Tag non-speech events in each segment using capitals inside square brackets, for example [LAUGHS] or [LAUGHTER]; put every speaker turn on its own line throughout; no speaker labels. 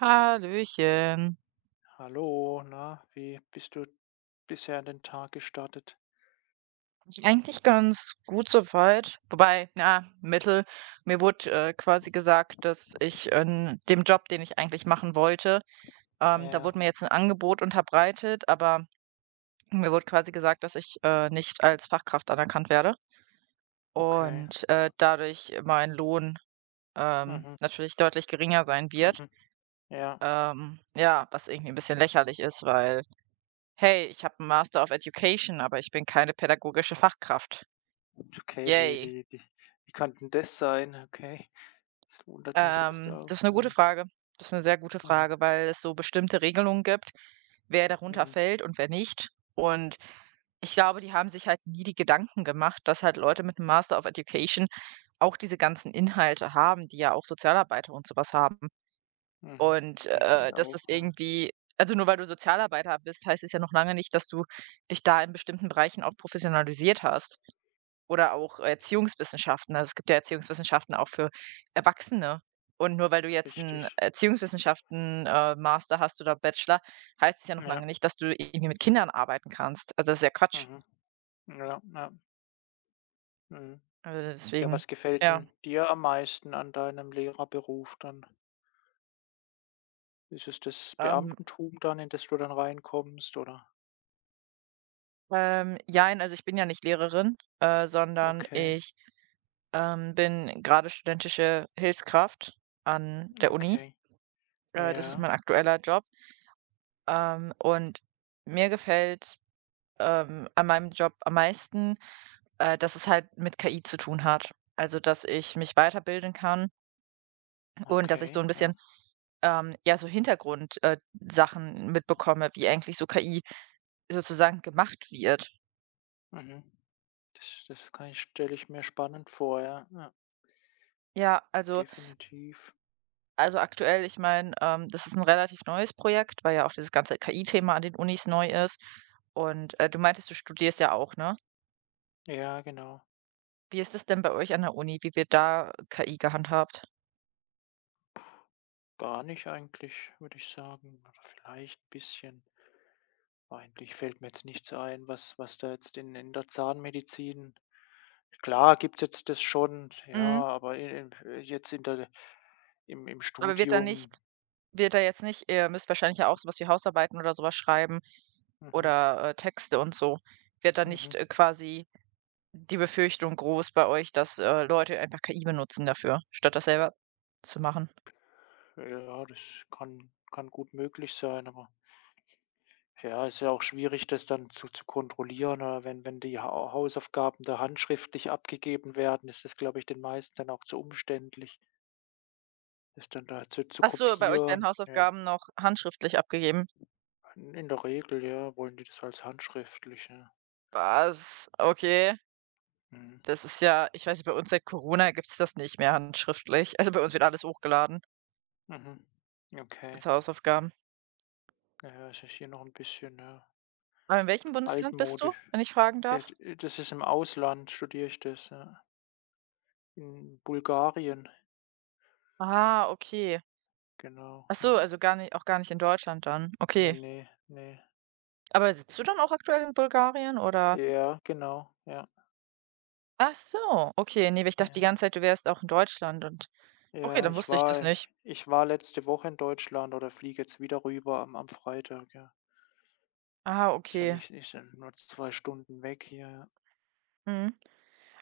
Hallöchen.
Hallo, na, wie bist du bisher in den Tag gestartet?
Eigentlich ganz gut soweit. Wobei, na, Mittel. Mir wurde quasi gesagt, dass ich in dem Job, den ich eigentlich machen wollte, da
Ja,
wurde mir jetzt ein Angebot unterbreitet, aber mir wurde quasi gesagt, dass ich nicht als Fachkraft anerkannt werde
okay.
und
Gott.
dadurch mein Lohn
Mhm,
natürlich deutlich geringer sein wird.
mhm. Ja,
Ja, was irgendwie ein bisschen lächerlich ist, weil, hey, ich habe einen Master of Education, aber ich bin keine pädagogische Fachkraft.
okay, wie
Yay.
wie wie wie kann denn das sein? Okay. Das wundert mich jetzt auch.
Das ist eine gute
Ja.
Frage. Das ist eine sehr gute
Mhm,
Frage, weil es so bestimmte Regelungen gibt, wer darunter
mhm,
fällt und wer nicht. Und ich glaube, die haben sich halt nie die Gedanken gemacht, dass halt Leute mit einem Master of Education auch diese ganzen Inhalte haben, die ja auch Sozialarbeiter und sowas haben.
mhm.
Und,
Denke ich
dass das
auch, ja.
irgendwie also, nur weil du Sozialarbeiter bist, heißt es ja noch lange nicht, dass du dich da in bestimmten Bereichen auch professionalisiert hast. Oder auch Erziehungswissenschaften. Also, es gibt ja Erziehungswissenschaften auch für Erwachsene. Und nur weil du jetzt
Richtig.
einen Erziehungswissenschaften, Master hast oder Bachelor, heißt es ja noch
Ja,
lange nicht, dass du irgendwie mit Kindern arbeiten kannst. Also, das ist ja Quatsch.
mhm. Ja, ja, mhm.
Also, Mhm.
Ja,
deswegen,
was gefällt
ja.
denn dir am meisten an deinem Lehrerberuf dann? Ist es das
Ähm,
Beamtentum dann, in das du dann reinkommst, oder?
jein, also, ich bin ja nicht Lehrerin, sondern
Okay,
ich, bin gerade studentische Hilfskraft an der Uni.
okay.
Das ist
Ja.
mein aktueller Job. Und mir gefällt an meinem Job am meisten, dass es halt mit KI zu tun hat. Also, dass ich mich weiterbilden kann und dass ich so
Okay,
ein
ja.
bisschen, ja, so Hintergrund Sachen mitbekomme, wie eigentlich so KI sozusagen gemacht wird.
Mhm. Das kann ich stelle ich mir spannend vor, ja. Ja,
Ja, also
definitiv.
also aktuell, ich meine, das ist ein relativ neues Projekt, weil ja auch dieses ganze KI-Thema an den Unis neu ist. Und, du meintest, du studierst ja auch, ne?
Ja, genau.
Wie ist es denn bei euch an der Uni? Wie wird da KI gehandhabt?
Gar nicht eigentlich, würde ich sagen, oder vielleicht ein bisschen. Aber eigentlich fällt mir jetzt nichts ein, was da jetzt in der Zahnmedizin, klar, gibt's jetzt das schon, ja,
Mhm.
aber in jetzt in der im
Aber wird da
Studium.
nicht Wird er jetzt nicht ihr müsst wahrscheinlich ja auch so was wie Hausarbeiten oder sowas schreiben
Mhm,
oder, Texte und so. Wird da
mhm.
nicht, quasi die Befürchtung groß bei euch, dass, Leute einfach KI benutzen dafür, statt das selber zu machen?
Ja, das kann gut möglich sein. Aber ja, ist ja auch schwierig, das dann zu kontrollieren, oder wenn die Hausaufgaben da handschriftlich abgegeben werden, ist das, glaube ich, den meisten dann auch zu umständlich, das dann da zu
Ach so, bei euch werden
kopieren. Ja,
Hausaufgaben noch handschriftlich abgegeben?
in der Regel, ja, wollen die das als handschriftlich, ja.
Was? Okay.
Mhm.
Das ist ja ich weiß nicht, bei uns seit Corona gibt es das nicht mehr handschriftlich. Also, bei uns wird alles hochgeladen
Mhm. Okay.
als Hausaufgaben.
Na ja, es ist hier noch ein bisschen, ja,
Aber in welchem Bundesland bist du,
altmodisch.
wenn ich fragen darf?
D Das ist, im Ausland studiere ich das, ja, in Bulgarien,
Ah, okay.
genau,
Ach so,
ja.
also gar nicht in Deutschland dann.
Ne,
Okay.
ne, ne.
Aber sitzt du dann auch aktuell in Bulgarien oder
Ja, genau, ja.
ach so, okay. Nee, weil ich
Ja,
dachte die
ja.
ganze Zeit, du wärst auch in Deutschland und okay,
Ja,
dann wusste ich das nicht.
ich war letzte Woche in Deutschland, oder fliege jetzt wieder rüber am Freitag, ja.
Ah,
Ist ja
okay.
nicht, sind nur 2 Stunden weg hier.
Mhm.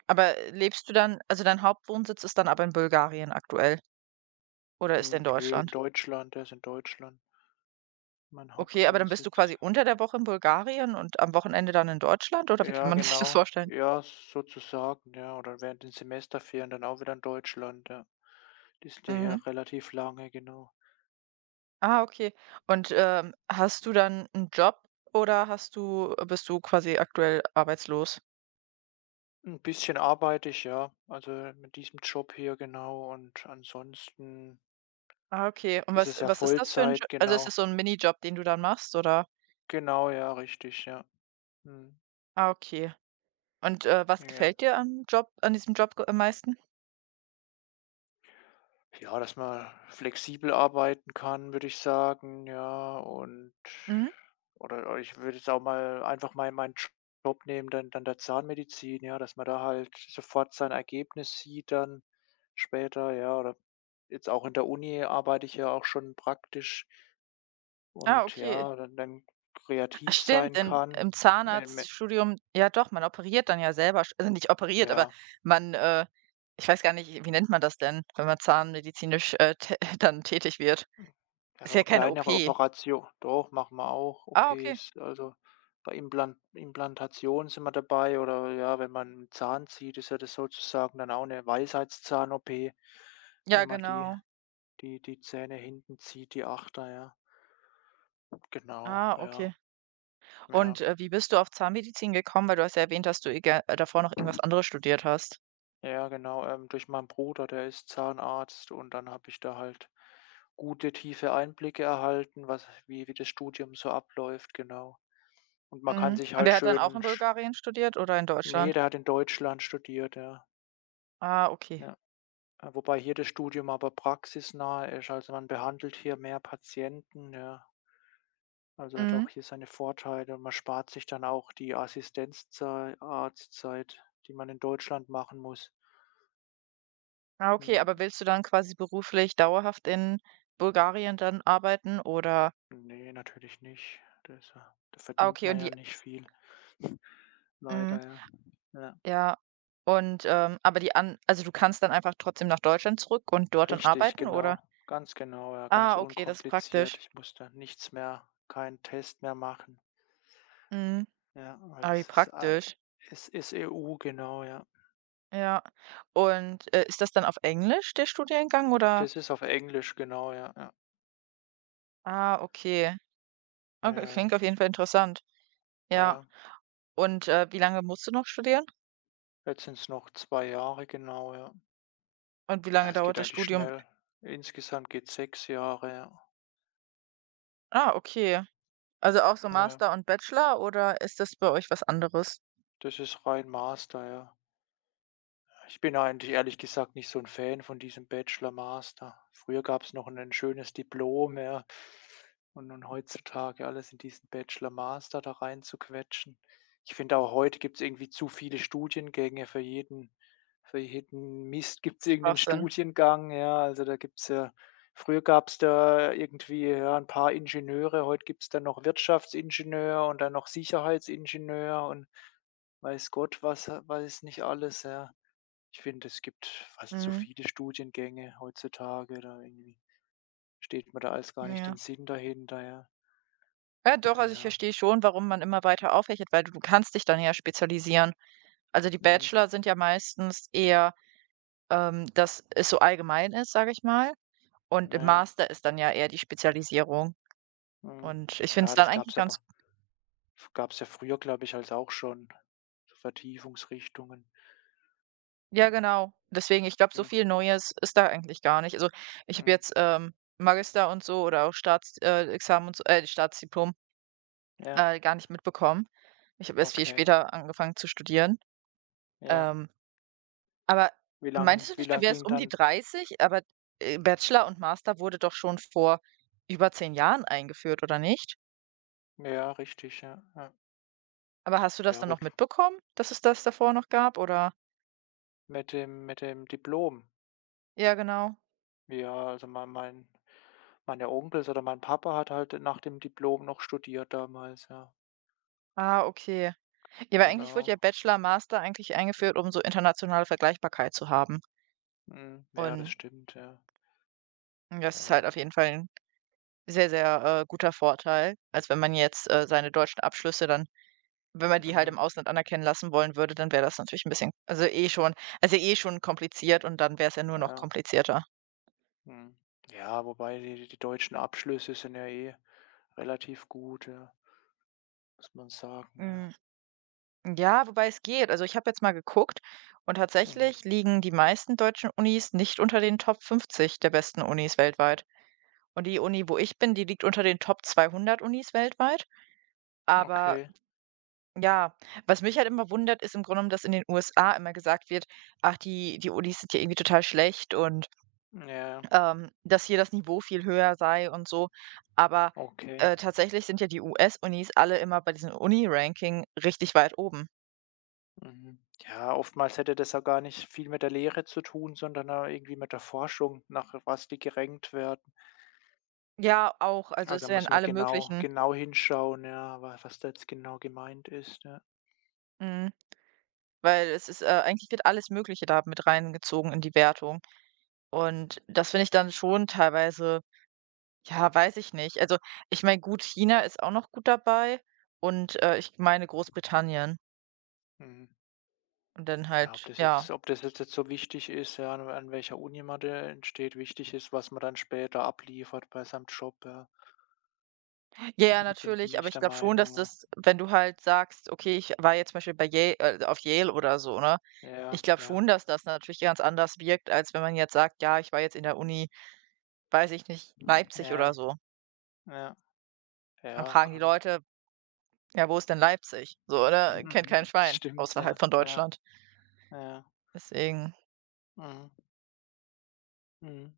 Aber lebst du dann also dein Hauptwohnsitz ist dann aber in Bulgarien aktuell oder ist der in
Hm, nö, in
Deutschland?
Deutschland, der ist in Deutschland, mein
Okay, aber dann bist du
Hauptwohnsitz.
quasi unter der Woche in Bulgarien und am Wochenende dann in Deutschland oder wie kann
Ja,
man [LAUGHS] sich das
genau.
vorstellen?
Ja, sozusagen, ja. Oder während den Semesterferien dann auch wieder in Deutschland, ja. Die sind ja
Mhm.
hier relativ lange, genau.
Ah, okay. Und, hast du dann einen Job oder hast du bist du quasi aktuell arbeitslos?
Ein bisschen arbeite ich, ja, also mit diesem Job hier, genau. Und ansonsten
Ah, okay. Und
ist
was
es ja
was ist das für ein Jo
Vollzeit,
also, ist
genau.
das so 'n Minijob, den du dann machst, oder?
Genau, ja, richtig, ja. Mhm.
Ah, okay. Und, was
Ja.
gefällt dir am Job an diesem Job g am meisten?
Ja, dass man flexibel arbeiten kann, würde ich sagen, ja. Und
Mhm.
oder ich würde jetzt auch mal einfach mal meinen Job nehmen, dann, der Zahnmedizin, ja, dass man da halt sofort sein Ergebnis sieht dann später, ja, oder jetzt auch in der Uni arbeite ich ja auch schon praktisch,
Ah,
und
okay.
ja, dann
Ah,
kreativ
stimmt,
sein
in
kann.
im
Me me
Zahnarztstudium ja doch, man operiert dann ja selber sch also, nicht operiert, aber
Ja.
man, ich weiß gar nicht, wie nennt man das denn, wenn man zahnmedizinisch, tä [LAUGHS] dann tätig wird?
Hm. Ja,
Ist ja
doch,
keine
kleinere
OP.
Operation, doch, machen wir auch
Ah, okay.
OPs. Also, bei Implantationen sind wir dabei, oder ja, wenn man 'n Zahn zieht, ist ja das sozusagen dann auch eine Weisheitszahn-OP,
Ja,
wenn man die
genau.
die die Zähne hinten zieht, die Achter, ja. Genau,
Ah,
ja,
okay.
ja.
Und, wie bist du auf Zahnmedizin gekommen? Weil du hast ja erwähnt, dass du egal davor noch irgendwas anderes studiert hast.
Ja, genau, durch meinen Bruder, der ist Zahnarzt, und dann habe ich da halt gute, tiefe Einblicke erhalten, was, wie das Studium so abläuft, genau. Und man kann
Mhm.
sich
Und
halt
er hat dann auch
schön
in
sch
Bulgarien studiert oder in
ne,
Deutschland?
der hat in Deutschland studiert, ja.
Ah, okay.
Ja. Wobei hier das Studium aber praxisnah ist, also man behandelt hier mehr Patienten, ja. Also hat
Mhm.
auch hier seine Vorteile, und man spart sich dann auch die Assistenzzei Arztzeit, die man in Deutschland machen muss.
Ah, okay,
Ja.
aber willst du dann quasi beruflich dauerhaft in Bulgarien dann arbeiten oder
Ne, natürlich nicht, das ist ja, da
Ah,
verdient
okay,
man
und
ja
die
nicht viel. [LAUGHS]
mhm,
Leider, ja. Ja.
ja. Und, aber die an also du kannst dann einfach trotzdem nach Deutschland zurück und dort dann
Richtig,
arbeiten, oder?
genau. Ganz genau, ja, ganz
Ah, okay, das ist
unkompliziert.
praktisch.
Ich musste nichts mehr, keinen Test mehr machen.
Mhm.
Ja, weil
Ah, wie
das ist, ei
praktisch.
es ist EU, genau, ja.
Ja. Und, ist das dann auf Englisch, der Studiengang, oder
Das ist auf Englisch, genau, ja, ja.
Ah, okay. Okay,
Ja,
klingt auf jeden Fall interessant. Ja.
ja.
Und, wie lange musst du noch studieren?
Jetzt sind es noch 2 Jahre, genau, ja.
Und wie
Ja,
lange
es
dauert
geht
das
eigentlich
Studium?
schnell. Insgesamt geht 6 Jahre, ja.
Ah, okay. Also auch so
Ja,
Master und Bachelor oder ist das bei euch was anderes?
das ist rein Master, ja. Ich bin eigentlich, ehrlich gesagt, nicht so ein Fan von diesem Bachelor, Master. Früher gab es noch ein 'n schönes Diplom, ja. Und heutzutage alles in diesen Bachelor, Master da reinzuquetschen. Ich finde auch, heute gibt es irgendwie zu viele Studiengänge, für jeden Mist gibt's irgend 'nen
Schwachsinn.
Studiengang, ja. Also, da gibt's ja, früher gab es da irgendwie, ja, ein paar Ingenieure, heute gibt es dann noch Wirtschaftsingenieur und dann noch Sicherheitsingenieur und weiß Gott was, weiß nicht alles, ja. Ich finde, es gibt fast zu
Mhm.
viele Studiengänge heutzutage, da irgendwie steht mir da alles gar nicht den
Ja.
Sinn dahinter, ja.
Ja, doch, also ich
Ja,
verstehe schon, warum man immer weiter aufhechelt, weil du kannst dich dann ja spezialisieren. Also die
mhm,
Bachelor sind ja meistens eher, dass es so allgemein ist, sage ich mal. Und im
ja,
Master ist dann ja eher die Spezialisierung.
mhm.
Und ich finde es
Ja,
dann
das gab
eigentlich
es
ganz
aber gab es ja früher, glaube ich, als auch schon, so Vertiefungsrichtungen.
Ja, genau. Deswegen, ich glaube, so
Mhm,
viel Neues ist da eigentlich gar nicht. Also, ich habe
mhm.
jetzt, Magister und so oder auch Staatsexamen Examen und so Staatsdiplom,
Ja,
gar nicht mitbekommen. Ich habe erst viel
okay.
später angefangen zu studieren.
Ja.
Ähm, aber meintest du
Wie
nicht, du
lang
wärst
ging
um die
dann,
30 aber, Bachelor und Master wurde doch schon vor über 10 Jahren eingeführt, oder nicht?
ja, richtig, ja, ja.
Aber hast du das
Ja
dann
gut,
noch mitbekommen, dass es das davor noch gab, oder?
mit dem Diplom.
Ja, genau.
Ja, also meine Onkels oder mein Papa hat halt nach dem Diplom noch studiert damals, ja.
Ah, okay. Ja, aber eigentlich wurde ja
Genau.
Bachelor, Master eigentlich eingeführt, um so internationale Vergleichbarkeit zu haben.
Mhm. Ja, das
Und
stimmt, ja.
das ist halt
Ja.
auf jeden Fall ein sehr, sehr, guter Vorteil, als wenn man jetzt, seine deutschen Abschlüsse dann wenn man die halt
Mhm.
im Ausland anerkennen lassen wollen würde, dann wäre das natürlich ein bisschen also, eh schon kompliziert und dann wäre es ja nur noch
Ja.
komplizierter.
Mhm. Ja, wobei die deutschen Abschlüsse sind ja eh relativ gut, ja, muss man sagen, ja.
Mhm. Ja, wobei es geht. Also ich habe jetzt mal geguckt und
Mhm.
tatsächlich liegen die meisten deutschen Unis nicht unter den Top 50 der besten Unis weltweit. Und die Uni, wo ich bin, die liegt unter den Top 200 Unis weltweit. Aber
Okay.
ja, was mich halt immer wundert, ist im Grunde genommen, dass in den USA immer gesagt wird, ach, die Unis sind ja irgendwie total schlecht und
Ja,
dass hier das Niveau viel höher sei und so. Aber
okay.
tatsächlich sind ja die US-Unis alle immer bei diesem Uni-Ranking richtig weit oben.
Mhm. Ja, oftmals hätte das ja gar nicht viel mit der Lehre zu tun, sondern ja irgendwie mit der Forschung, nach was die gerankt werden.
Ja, auch. Also es
Also,
werden
muss man
alle
genau
möglichen
genau hinschauen, ja, wa was da jetzt genau gemeint ist, ja.
Mhm. Weil es ist, eigentlich wird alles Mögliche da mit reingezogen in die Wertung. Und das finde ich dann schon teilweise ja, weiß ich nicht. Also, ich meine, gut, China ist auch noch gut dabei und, ich meine Großbritannien
Mhm.
und dann
Ja,
halt ja.
ob das jetzt so wichtig ist, ja, an welcher Uni man da entsteht, wichtig ist, was man dann später abliefert bei seinem Job, ja,
Ja, ja,
bin
natürlich, aber
ich
ich
der
glaube schon, dass
Meinung.
das wenn du halt sagst: „Okay, ich war jetzt zum Beispiel bei Yale auf Yale oder so“, ne? Ich
Ja,
glaube
ja,
schon, dass das natürlich ganz anders wirkt, als wenn man jetzt sagt: „Ja, ich war jetzt in der Uni, weiß ich nicht, Leipzig oder
ja,
so.“
ja,
Dann
ja,
fragen die
kann
Leute: Ja, wo ist denn Leipzig? So, oder Kennt kein
mhm, das
Schwein
stimmt,
außerhalb
ja,
von
ja,
Deutschland.
ja,
Deswegen,
mhm, mhm,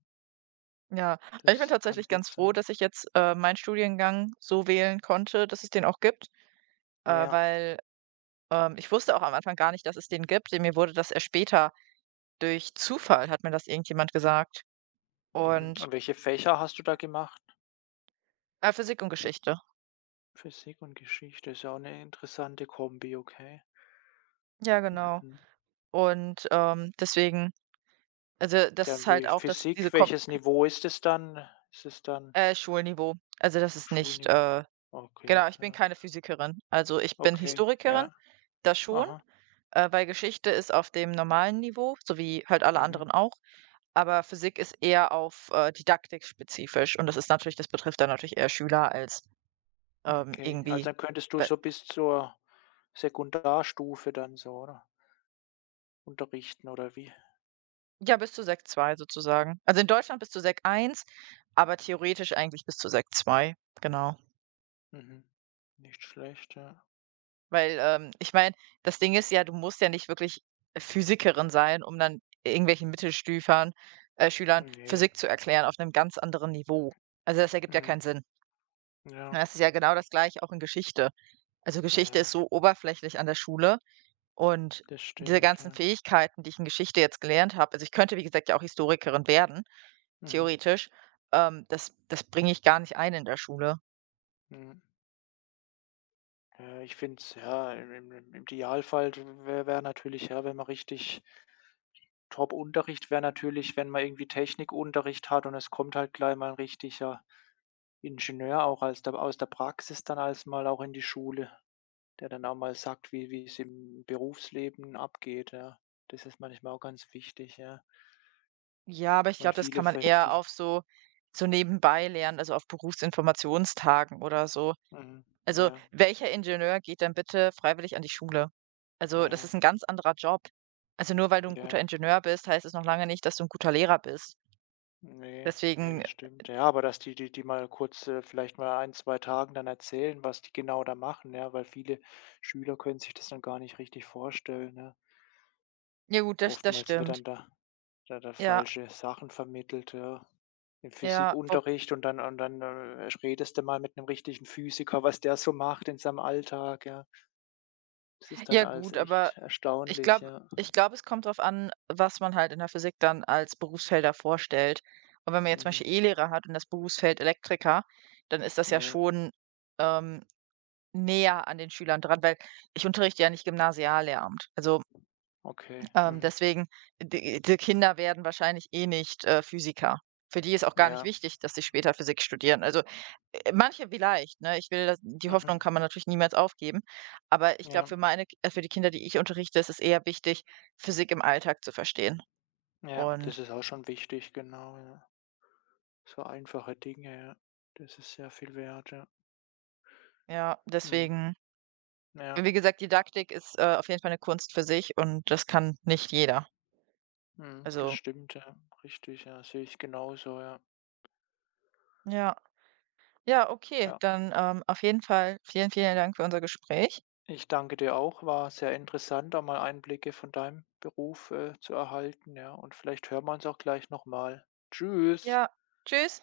ja. Aber ich bin
das kann
tatsächlich
gut
ganz froh,
sein.
dass ich jetzt, meinen Studiengang so wählen konnte, dass es den auch gibt,
Ja,
weil, ich wusste auch am Anfang gar nicht, dass es den gibt. Denn Mir wurde das erst später durch Zufall hat mir das irgendjemand gesagt.
mhm.
Und
Und welche Fächer hast du da gemacht?
ah, Physik und Geschichte.
Physik und Geschichte ist ja auch eine interessante Kombi, okay.
Ja, genau.
Mhm.
Und, deswegen also, das
Ja,
ist
und
halt
wie
auch, dass diese
Physik,
kom
welches Niveau ist es dann? Ist es dann
Schulniveau. Also, das ist nicht,
Schulniveau? Okay,
genau, ich bin
ja.
keine Physikerin. Also, ich bin
Okay,
Historikerin
ja.
Das schon,
Aha.
weil Geschichte ist auf dem normalen Niveau, so wie halt alle
Mhm.
anderen auch, aber Physik ist eher auf, Didaktik spezifisch und das ist natürlich das betrifft dann natürlich eher Schüler als,
Okay. Also,
irgendwie
dann könntest du
be
so bis zur Sekundarstufe dann so, oder? Unterrichten, oder wie?
ja, bis zu Sek II sozusagen. Also, in Deutschland bis zu Sek I aber theoretisch eigentlich bis zu Sek II genau.
Mhm. Nicht schlecht, ja.
Weil, ich meine, das Ding ist ja, du musst ja nicht wirklich Physikerin sein, um dann irgendwelchen Mittelstufern Schülern
Ne,
Physik zu erklären auf einem ganz anderen Niveau. Also, das ergibt ja
mhm.
keinen Sinn. Na,
Ja,
das ist ja genau das Gleiche auch in Geschichte. Also,
ja,
Geschichte ist
ja,
so oberflächlich an der Schule und
das
diese
stimmt,
ganzen
ja.
Fähigkeiten, die ich in Geschichte jetzt gelernt habe also, ich könnte, wie gesagt, ja auch Historikerin werden,
Mhm,
theoretisch, das das bringe ich gar nicht ein in der Schule.
mhm. Ja, ich finde es ja, im Idealfall wäre natürlich, ja, wenn man richtig Top-Unterricht wäre, natürlich, wenn man irgendwie Technikunterricht hat und es kommt halt gleich mal ein richtiger Ingenieur auch, als der aus der Praxis dann, als mal auch in die Schule, der dann auch mal sagt, wie es im Berufsleben abgeht, ja. Das ist manchmal auch ganz wichtig, ja,
Ja, aber ich
weil
glaube, das kann
viele
man
ver
eher
viel,
auf so nebenbei lernen, also, auf Berufsinformationstagen oder so.
mhm,
Also,
ja,
welcher Ingenieur geht denn bitte freiwillig an die Schule? Also, das
ja,
ist ein ganz anderer Job. Also, nur weil du ein guter
ja,
Ingenieur bist, heißt es noch lange nicht, dass du ein guter Lehrer bist.
ne, ne,
Deswegen
das stimmt. Ja, aber dass die mal kurz, vielleicht mal 1, 2 Tagen dann erzählen, was die genau da machen, ja, weil viele Schüler können sich das dann gar nicht richtig vorstellen, ja.
Ja gut, das
Oftmals wird
stimmt.
dann da hat
Ja,
falsche Sachen vermittelt, ja. Im
ja. Wo
Physikunterricht und dann, redest du mal mit einem richtigen Physiker, was der so macht in seinem Alltag, ja. Das ist dann
ja
alles
gut, aber
echt
ich
erstaunlich,
glaube
ja.
ich glaube, es kommt darauf an, was man halt in der Physik dann als Berufsfelder vorstellt. Und wenn man jetzt zum
Mhm.
Beispiel E-Lehrer hat und das Berufsfeld Elektriker, dann ist das
Ja,
ja
ja,
schon, ähm, näher an den Schülern dran, weil ich unterrichte ja nicht Gymnasiallehramt. Also,
okay. Mhm.
deswegen, die Kinder werden wahrscheinlich eh nicht, Physiker. Für die ist auch gar nicht
Ja.
wichtig, dass sie später Physik studieren. Also manche vielleicht, ne? Ich will das die Hoffnung
Mhm.
kann man natürlich niemals aufgeben. Aber ich glaube,
Ja,
für meine K für die Kinder, die ich unterrichte, ist es eher wichtig, Physik im Alltag zu verstehen.
ja,
Und
das ist auch schon wichtig, genau, ja. So einfache Dinge, ja. Das ist sehr viel wert, ja.
ja,
Mhm.
deswegen
Ja,
wie gesagt, Didaktik ist, auf jeden Fall eine Kunst für sich und das kann nicht jeder.
mhm, das
Also,
stimmt, ja. Richtig, ja, sehe ich genauso, ja.
ja. Ja, okay,
Ja.
dann, auf jeden Fall vielen, vielen Dank für unser Gespräch.
Ich danke dir auch. War sehr interessant, da mal Einblicke von deinem Beruf, zu erhalten, ja. Und vielleicht hören wir uns auch gleich nochmal. Tschüss.
Ja, tschüss.